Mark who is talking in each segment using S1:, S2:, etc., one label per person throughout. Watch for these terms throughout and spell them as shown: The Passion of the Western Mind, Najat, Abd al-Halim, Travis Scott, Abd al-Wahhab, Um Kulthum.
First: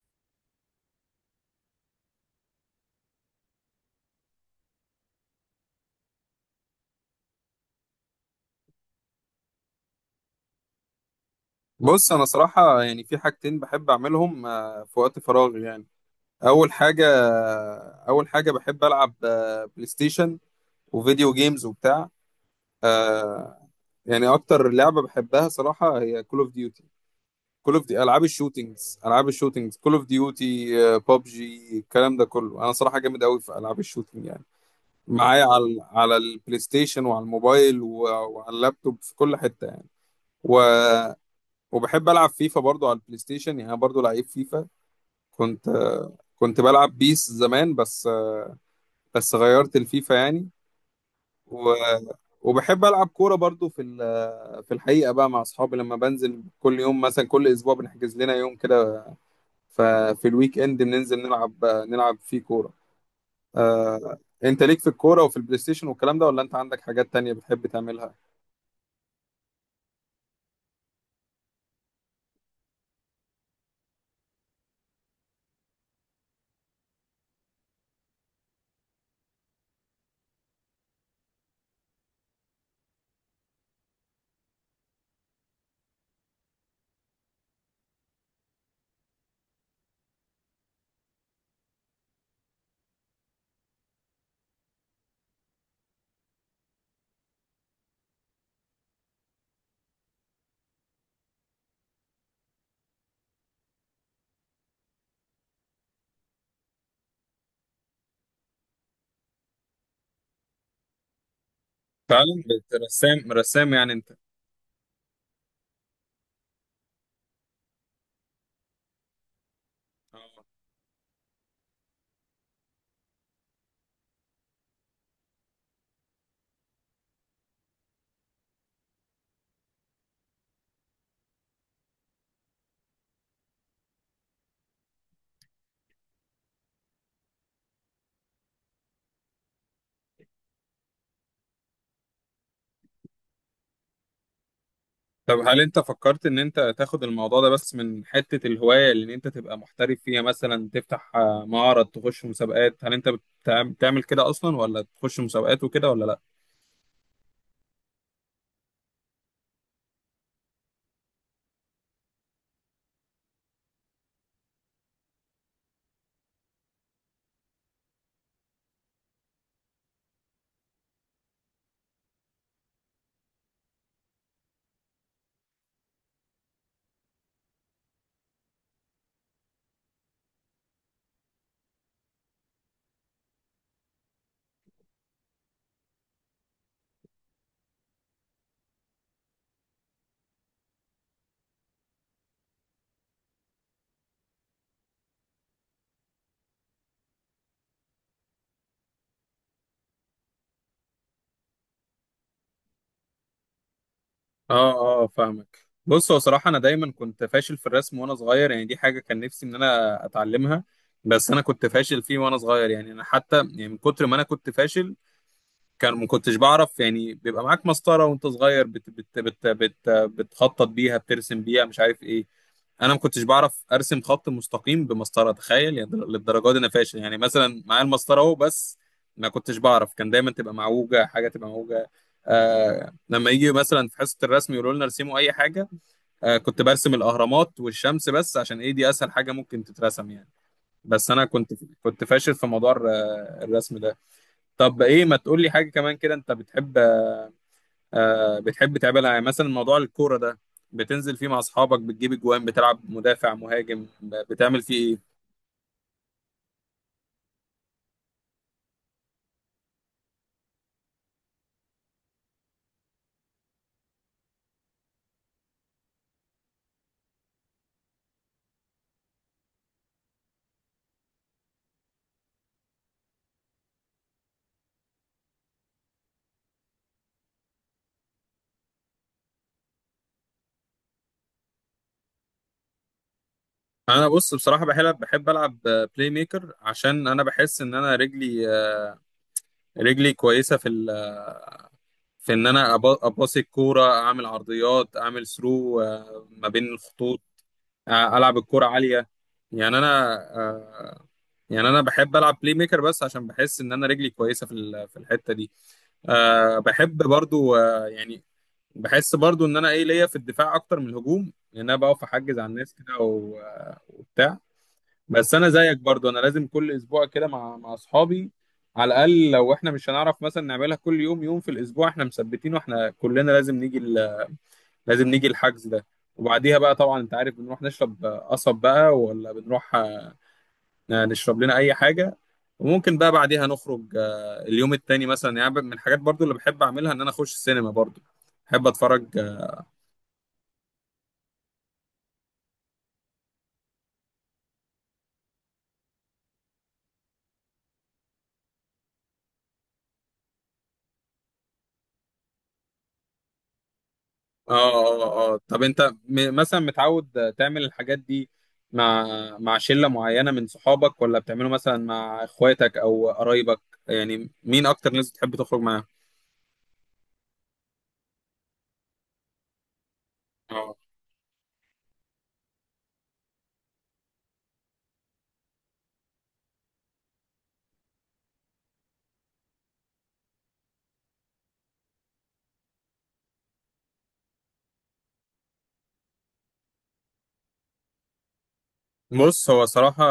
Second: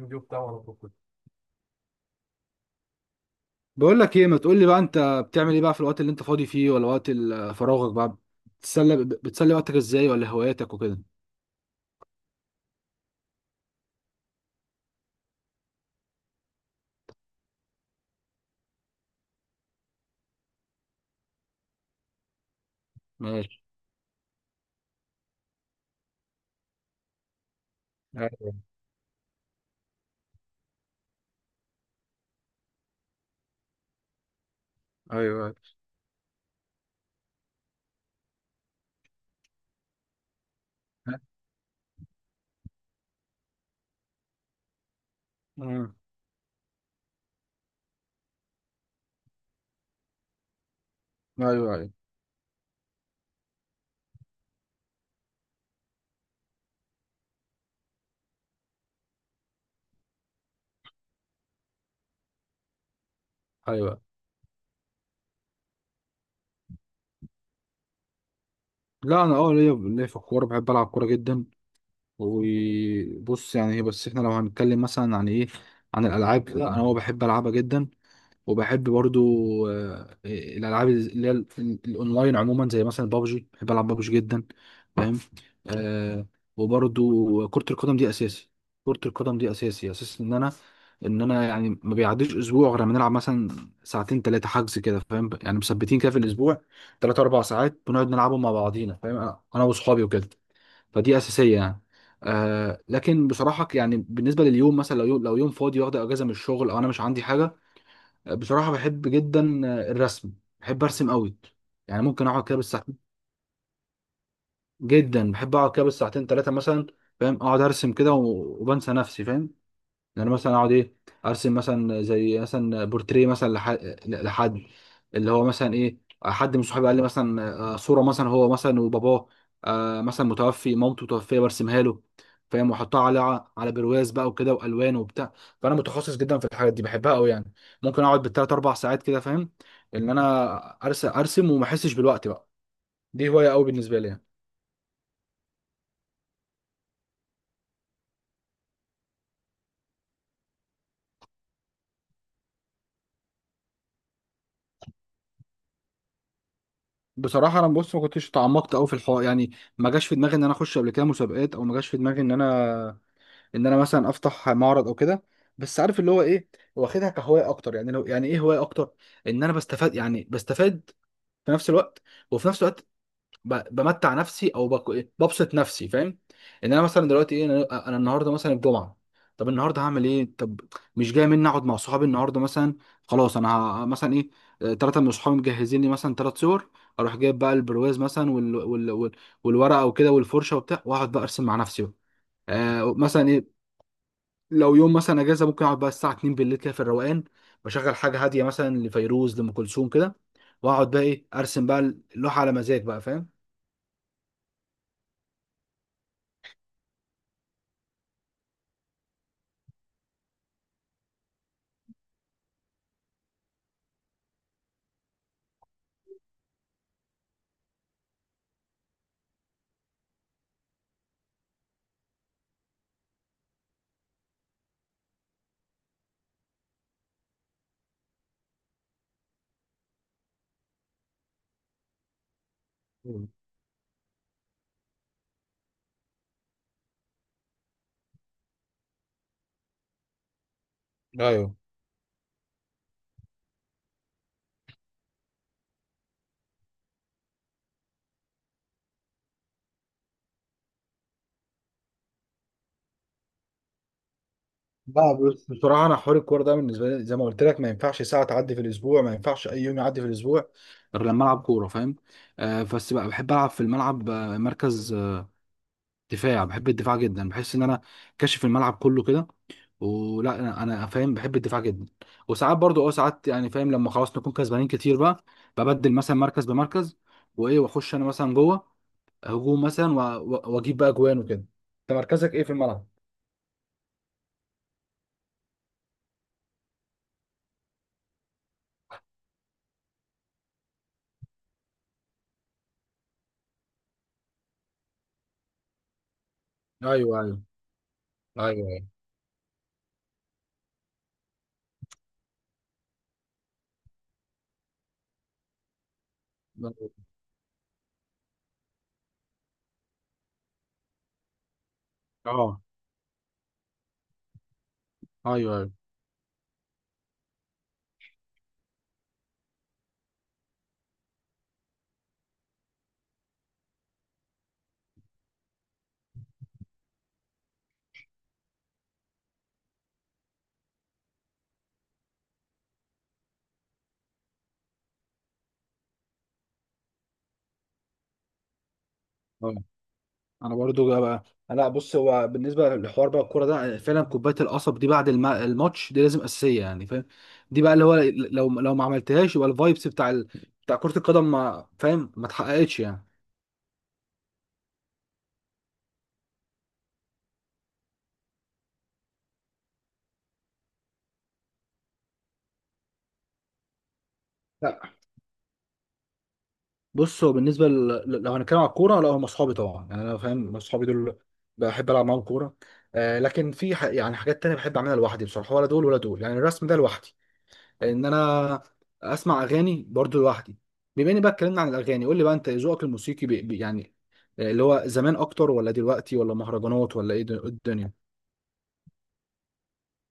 S1: الفيديو بتاعه على طول كده. بقول لك ايه، ما تقول لي بقى انت، بتعمل ايه بقى في الوقت اللي انت فاضي فيه ولا وقت فراغك بقى، بتسلي وقتك ازاي، ولا هواياتك وكده؟
S2: بص انا صراحه يعني في حاجتين بحب اعملهم في وقت فراغي يعني. اول حاجه بحب العب بلاي ستيشن وفيديو جيمز وبتاع
S1: ماشي.
S2: آه، يعني اكتر لعبه بحبها صراحه هي كول اوف ديوتي. كول اوف دي العاب
S1: ايوه.
S2: الشوتينجز كول اوف ديوتي بابجي الكلام ده كله انا صراحه جامد قوي في العاب الشوتينج يعني.
S1: ايوه.
S2: معايا
S1: ايوه.
S2: على البلاي ستيشن وعلى الموبايل وعلى اللابتوب في كل حته يعني. و... وبحب العب فيفا برضو على البلاي ستيشن يعني انا برضو لعيب فيفا. كنت كنت بلعب بيس زمان بس غيرت الفيفا يعني. و...
S1: ايوه. ايوه.
S2: وبحب العب كوره برضو في الحقيقه بقى مع اصحابي لما بنزل كل يوم مثلا كل اسبوع بنحجز لنا يوم كده. ففي الويك اند بننزل نلعب فيه كوره
S1: ايوه.
S2: آه... انت ليك في الكوره وفي البلاي ستيشن والكلام ده ولا انت عندك حاجات تانية بتحب تعملها؟
S1: لا، انا ليا في الكوره، بحب العب كوره جدا. وبص، يعني هي بس احنا لو هنتكلم مثلا عن ايه، عن الالعاب، لا انا هو بحب العبها جدا. وبحب برضو الالعاب اللي هي الاونلاين عموما، زي مثلا بابجي، بحب العب بابجي جدا. فاهم. آه. وبرضو كرة القدم دي اساسي، كرة القدم دي اساسي، اساس ان انا يعني ما بيعديش اسبوع غير لما نلعب مثلا ساعتين ثلاثه حجز كده، فاهم يعني، مثبتين كده في الاسبوع، ثلاث اربع ساعات بنقعد نلعبهم مع بعضينا، فاهم، انا واصحابي وكده. فدي اساسيه يعني. لكن بصراحه يعني بالنسبه لليوم، مثلا لو يوم فاضي، واخد اجازه من الشغل، او انا مش عندي حاجه، بصراحة بحب جدا الرسم. بحب ارسم قوي. يعني ممكن
S2: فعلا
S1: اقعد كده بالساعتين،
S2: رسام رسام يعني انت؟
S1: جدا بحب اقعد كده بالساعتين ثلاثة مثلا، فاهم، اقعد ارسم كده وبنسى نفسي، فاهم. يعني مثلا اقعد ايه، ارسم مثلا زي مثلا بورتريه مثلا لحد، اللي هو مثلا ايه، حد من صحابي قال لي مثلا صوره مثلا هو مثلا وباباه مثلا متوفي، مامته متوفيه، برسمها له فاهم، واحطها على برواز بقى وكده، والوان وبتاع. فانا متخصص جدا في الحاجات دي، بحبها قوي يعني. ممكن اقعد بالثلاث اربع ساعات كده، فاهم، ان انا ارسم وما احسش بالوقت بقى. دي هوايه قوي بالنسبه لي يعني.
S2: طب هل انت فكرت ان انت تاخد الموضوع ده بس من حتة الهواية اللي ان انت تبقى محترف فيها مثلا تفتح معرض تخش مسابقات هل انت بتعمل كده اصلا ولا تخش مسابقات وكده ولا لا؟
S1: بصراحه انا بص، ما كنتش تعمقت قوي في الحوار يعني. ما جاش في دماغي ان انا اخش قبل كده مسابقات، او ما جاش في دماغي ان انا، ان انا مثلا افتح معرض او كده. بس عارف اللي هو ايه، واخدها كهوايه اكتر يعني، لو يعني ايه، هوايه اكتر، ان انا بستفاد، في نفس الوقت، وفي نفس الوقت بمتع نفسي، او بك- إيه، ببسط نفسي فاهم، ان انا مثلا دلوقتي ايه، انا النهارده مثلا الجمعه، طب النهارده هعمل ايه، طب مش جاي مني اقعد مع صحابي النهارده مثلا، خلاص انا مثلا ايه، ثلاثه من صحابي مجهزين لي مثلا ثلاث صور، اروح جايب بقى البرواز مثلا، والورقه وكده، والفرشه وبتاع، واقعد بقى ارسم مع نفسي بقى. مثلا لو يوم مثلا اجازه، ممكن اقعد بقى الساعه 2 بالليل كده في الروقان، بشغل حاجه هاديه، مثلا لفيروز، لام كلثوم كده، واقعد بقى ايه، ارسم بقى اللوحه على مزاج بقى فاهم.
S2: اه اه فاهمك. بص هو صراحة انا دايما كنت فاشل في الرسم وانا صغير يعني دي حاجة كان نفسي ان انا اتعلمها. بس انا كنت فاشل فيه وانا صغير يعني انا حتى يعني من كتر ما انا كنت فاشل كان ما كنتش بعرف. يعني بيبقى معاك مسطرة وانت صغير بت بت بت بت بتخطط بيها بترسم بيها مش عارف ايه. انا ما كنتش بعرف ارسم خط مستقيم بمسطره تخيل يعني للدرجه دي انا فاشل يعني مثلا معايا المسطره اهو بس ما كنتش بعرف. كان دايما تبقى معوجه حاجه تبقى معوجه.
S1: مم.
S2: لما يجي مثلا في حصه الرسم يقولوا لنا ارسموا اي حاجه. كنت برسم الاهرامات والشمس بس عشان ايه دي اسهل حاجه ممكن تترسم يعني. بس انا كنت
S1: ايوه
S2: كنت فاشل في موضوع الرسم ده. طب ايه ما تقول لي حاجه كمان كده انت بتحب تعملها يعني مثلا موضوع الكورة ده بتنزل فيه مع أصحابك بتجيب أجوان بتلعب مدافع مهاجم بتعمل فيه إيه؟
S1: بقى، بص، بصراحه انا حوار الكوره ده بالنسبه لي زي ما قلت لك، ما ينفعش ساعه تعدي في الاسبوع، ما ينفعش اي يوم يعدي في الاسبوع غير لما العب كوره، فاهم. بس بقى بحب العب في الملعب مركز دفاع. بحب الدفاع جدا، بحس ان انا كاشف الملعب كله كده، ولا انا، فاهم، بحب الدفاع جدا. وساعات برضو، ساعات يعني فاهم، لما خلاص نكون كسبانين كتير بقى، ببدل مثلا مركز بمركز، وايه، واخش انا مثلا جوه هجوم مثلا واجيب بقى جوان وكده. انت مركزك ايه في الملعب؟
S2: أنا بص بصراحة بحب ألعب بلاي ميكر عشان أنا بحس إن أنا رجلي كويسة في إن أنا أباصي الكورة أعمل عرضيات أعمل ثرو ما بين
S1: ايوه.
S2: الخطوط.
S1: ايوه.
S2: ألعب الكورة
S1: ايوه. ايوه.
S2: عالية يعني أنا. يعني انا بحب العب بلاي ميكر بس عشان بحس ان انا رجلي كويسه في الحته دي. بحب برضو يعني بحس برضو ان انا ايه ليا في الدفاع اكتر من الهجوم لان انا بقف احجز على
S1: اه.
S2: الناس كده وبتاع. بس انا
S1: ايوه.
S2: زيك برضو انا لازم كل اسبوع كده مع اصحابي على الاقل لو احنا مش هنعرف مثلا نعملها كل يوم يوم في الاسبوع احنا مثبتين واحنا كلنا لازم نيجي الحجز ده. وبعديها بقى طبعا انت عارف بنروح نشرب قصب بقى ولا بنروح نشرب لنا اي حاجه. وممكن بقى بعديها نخرج اليوم التاني مثلا يعني من الحاجات برضو اللي بحب اعملها ان انا اخش السينما برضو بحب اتفرج.
S1: ايوه. انا برضو جا بقى. لا، بص، هو بالنسبه للحوار بقى الكوره ده، فعلا كوبايه القصب دي بعد الماتش دي لازم اساسيه يعني فاهم. دي بقى اللي هو لو، ما عملتهاش يبقى الفايبس بتاع كره القدم ما فاهم، ما اتحققتش يعني.
S2: اه اه اه طب انت مثلا متعود تعمل الحاجات دي مع مع شلة معينة من صحابك ولا بتعمله مثلا مع اخواتك او قرايبك يعني مين
S1: لا،
S2: اكتر ناس بتحب تخرج
S1: بص، هو بالنسبه لو هنتكلم على الكوره، لا هم اصحابي طبعا يعني انا، فاهم،
S2: معاهم؟
S1: اصحابي دول بحب العب معاهم كوره. لكن في يعني حاجات تانية بحب اعملها لوحدي بصراحه، ولا دول ولا دول، يعني الرسم ده لوحدي، ان انا اسمع اغاني برضو لوحدي. بما اني بقى اتكلمنا عن الاغاني، قول لي بقى، انت ذوقك الموسيقي بي يعني، اللي هو زمان اكتر، ولا دلوقتي، ولا مهرجانات، ولا ايه الدنيا؟
S2: بص هو صراحة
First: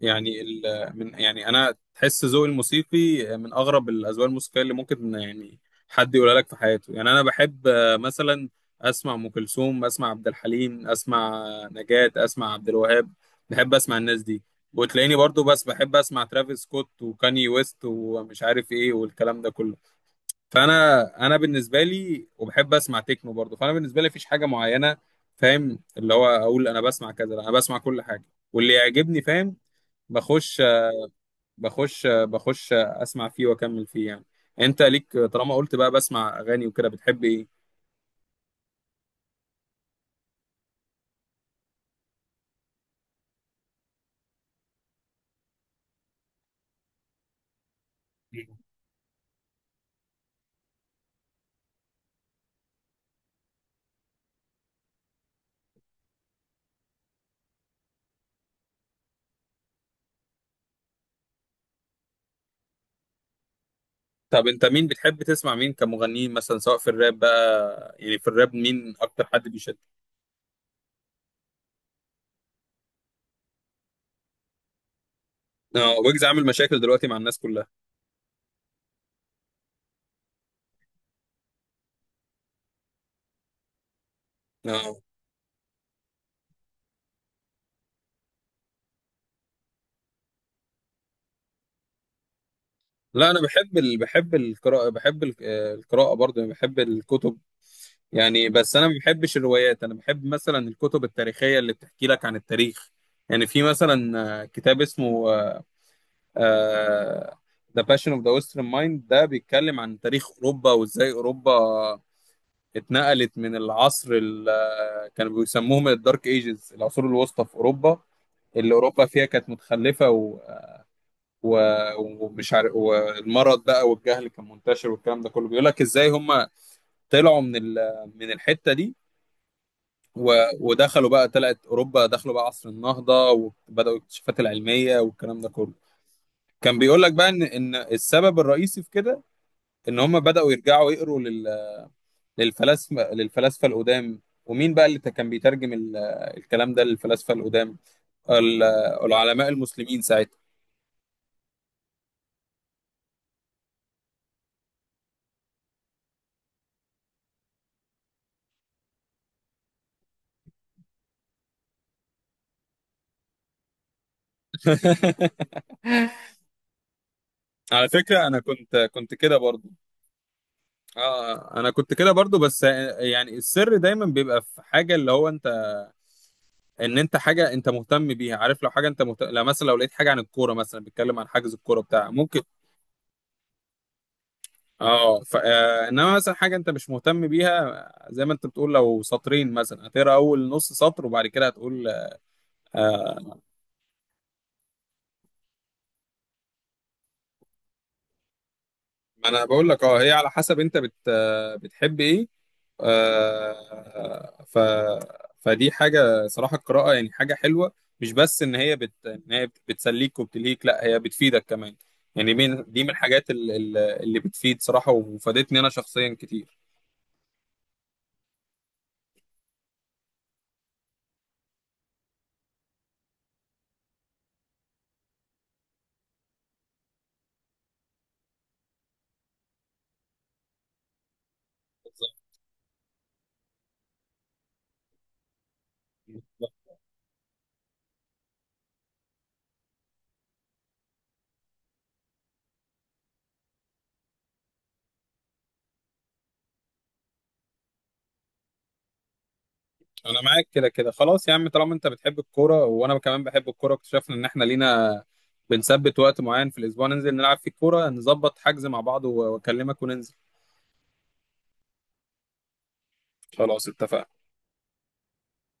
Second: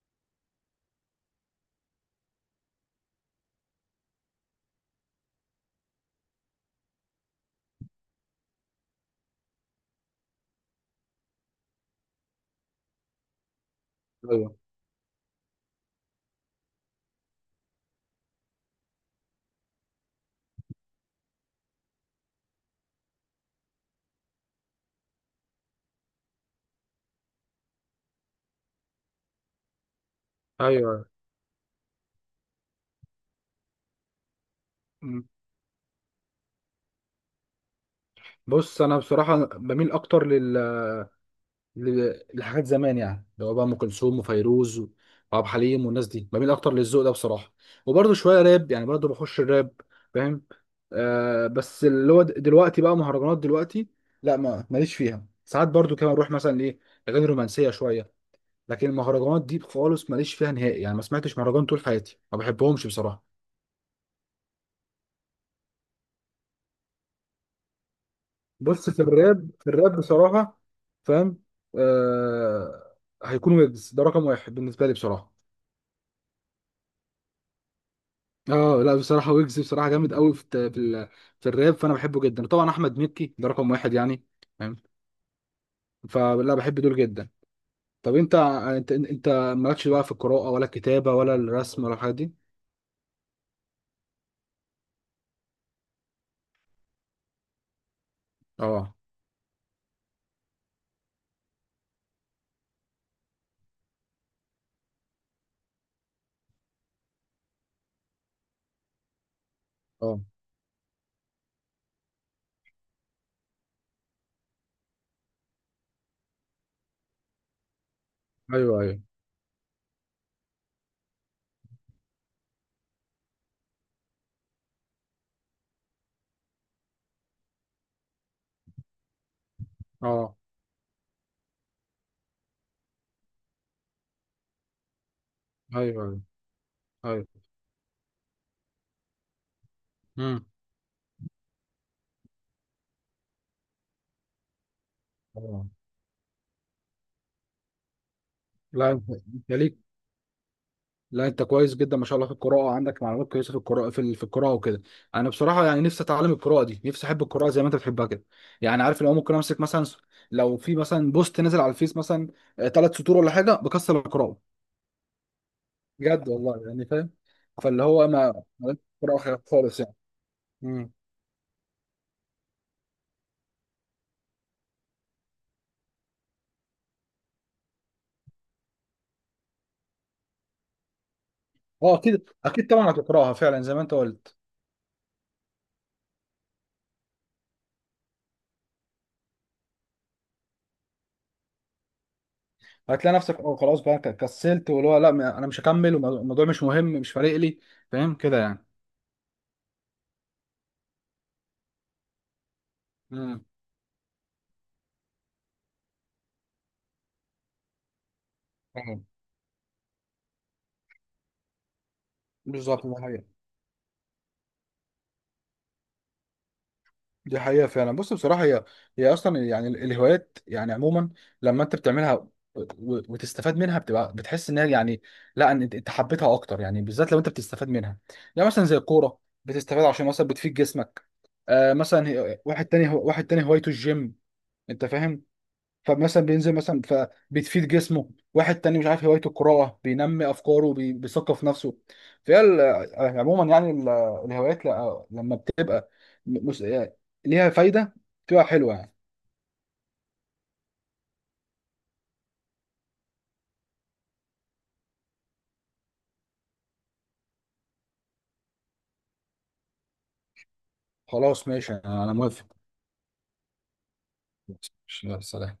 S2: يعني من يعني أنا تحس ذوقي الموسيقي من أغرب الأذواق الموسيقية اللي ممكن يعني حد يقولها لك في حياته يعني أنا بحب مثلا أسمع أم كلثوم أسمع عبد الحليم أسمع نجاة أسمع عبد الوهاب بحب أسمع الناس دي.
S1: ايوه.
S2: وتلاقيني برضو بس بحب أسمع ترافيس سكوت وكاني ويست ومش عارف إيه والكلام ده كله. فانا بالنسبه لي وبحب اسمع تكنو برضه فانا بالنسبه لي مفيش حاجه معينه فاهم اللي هو اقول انا بسمع كذا لا انا بسمع كل حاجه واللي يعجبني فاهم. بخش
S1: ايوه.
S2: بخش اسمع فيه واكمل فيه يعني. انت ليك
S1: مم.
S2: طالما قلت بقى بسمع اغاني وكده بتحب ايه؟
S1: بص انا بصراحه بميل اكتر لحاجات زمان يعني، اللي هو بقى ام كلثوم وفيروز وعبد الحليم، والناس دي بميل اكتر للذوق ده بصراحه. وبرده شويه راب يعني، برده بخش الراب فاهم. بس اللي هو دلوقتي بقى مهرجانات، دلوقتي لا، ما ماليش فيها. ساعات برده كمان اروح مثلا ايه، اغاني رومانسيه شويه، لكن المهرجانات دي خالص ماليش فيها نهائي يعني، ما سمعتش مهرجان طول حياتي، ما بحبهمش بصراحه.
S2: طب انت مين بتحب تسمع مين كمغنيين مثلا سواء في الراب بقى يعني في الراب
S1: بص
S2: مين
S1: في
S2: اكتر حد
S1: الراب،
S2: بيشد؟
S1: بصراحه فاهم آه هيكون ويجز ده رقم واحد بالنسبه لي بصراحه.
S2: اه ويجز عامل مشاكل دلوقتي مع الناس كلها.
S1: اه لا بصراحه ويجز بصراحه جامد قوي في في الراب، فانا بحبه جدا. طبعا احمد مكي ده رقم واحد يعني فاهم،
S2: اه
S1: فلا بحب دول جدا. طب انت، مالكش بقى في القراءه، ولا الكتابه، ولا الرسم، ولا الحاجات دي؟
S2: لا انا بحب القراءه بحب ال- آه، القراءه برضه يعني بحب الكتب يعني. بس انا ما
S1: اه.
S2: بحبش الروايات انا بحب مثلا الكتب التاريخيه اللي بتحكي لك عن التاريخ. يعني في مثلا كتاب اسمه ذا باشن اوف ذا ويسترن مايند ده بيتكلم عن
S1: اه.
S2: تاريخ اوروبا وازاي اوروبا اتنقلت من العصر اللي كانوا بيسموهم الدارك ايجز العصور الوسطى في اوروبا اللي
S1: ايوه. ايوه.
S2: اوروبا فيها كانت متخلفه و... ومش عارف والمرض بقى والجهل كان منتشر والكلام ده كله بيقول لك ازاي هم طلعوا من الحته دي
S1: اه.
S2: و- ودخلوا بقى طلعت اوروبا دخلوا بقى عصر النهضه وبداوا الاكتشافات العلميه والكلام ده كله.
S1: ايوه. ايوه.
S2: كان بيقول لك بقى
S1: ايوه.
S2: ان السبب الرئيسي في كده ان هم
S1: امم.
S2: بداوا يرجعوا يقروا للفلاسفه القدام. ومين بقى اللي كان
S1: اه.
S2: بيترجم الكلام ده للفلاسفه القدام. ال-
S1: لا انت،
S2: العلماء
S1: ليك.
S2: المسلمين ساعتها.
S1: لا انت كويس جدا ما شاء الله في القراءه، عندك معلومات كويسه في القراءه، في في القراءه وكده. انا بصراحه يعني نفسي اتعلم القراءه دي، نفسي احب القراءه زي ما انت بتحبها كده. يعني عارف اللي هو، ممكن امسك مثلا لو في مثلا بوست نزل على الفيس مثلا، ثلاث سطور ولا حاجه، بكسر القراءه بجد والله يعني فاهم. فاللي
S2: على
S1: هو
S2: فكره انا
S1: ما
S2: كنت كنت كده
S1: قراءه
S2: برضو.
S1: خالص يعني. امم.
S2: اه انا كنت كده برضو بس يعني السر دايما بيبقى في حاجه اللي هو ان انت حاجه انت مهتم بيها عارف لو حاجه انت مهتم لو مثلا لو لقيت حاجه عن الكوره مثلا بيتكلم عن حجز الكوره
S1: اه
S2: بتاع
S1: اكيد
S2: ممكن.
S1: اكيد طبعا هتقراها فعلا زي ما انت قلت.
S2: اه ف... آه، انما مثلا حاجه انت مش مهتم بيها زي ما انت بتقول لو سطرين مثلا هتقرا اول نص سطر وبعد كده هتقول آه،
S1: هتلاقي نفسك اه خلاص بقى كسلت، واللي هو لا، انا مش هكمل، والموضوع مش مهم، مش فارق لي، فاهم كده يعني.
S2: ما انا بقول لك اه هي على حسب انت بتحب ايه
S1: امم.
S2: آه، ف فدي حاجه صراحه القراءه يعني حاجه حلوه. مش بس ان هي بتسليك وبتلهيك لا هي بتفيدك كمان. يعني من دي
S1: بالظبط،
S2: من
S1: ده حقيقة.
S2: الحاجات اللي بتفيد صراحه وفادتني انا شخصيا كتير.
S1: دي حقيقة فعلا. بص، بصراحة هي، أصلا يعني الهوايات يعني عموما، لما أنت بتعملها وتستفاد منها، بتبقى بتحس إنها يعني، لا إن أنت، حبيتها أكتر يعني، بالذات لو أنت بتستفاد منها. يعني مثلا زي الكورة، بتستفاد عشان مثلا بتفيد جسمك. مثلا
S2: بالظبط،
S1: واحد تاني هوايته الجيم، أنت فاهم، فمثلا بينزل
S2: بالظبط.
S1: مثلا، فبتفيد جسمه. واحد تاني مش عارف هوايته القراءة، بينمي أفكاره، بيثقف نفسه. فهي عموما يعني الهوايات، لما بتبقى م- مس- آه، ليها فايدة، بتبقى حلوة يعني.
S2: انا معاك كده كده خلاص يا عم طالما انت بتحب الكوره وانا كمان بحب الكوره اكتشفنا ان احنا لينا بنثبت وقت معين في الاسبوع ننزل نلعب فيه الكوره نظبط حجز مع بعض واكلمك وننزل.
S1: خلاص، ماشي، أنا موافق.
S2: خلاص اتفقنا.
S1: ماشي، يلا، سلام.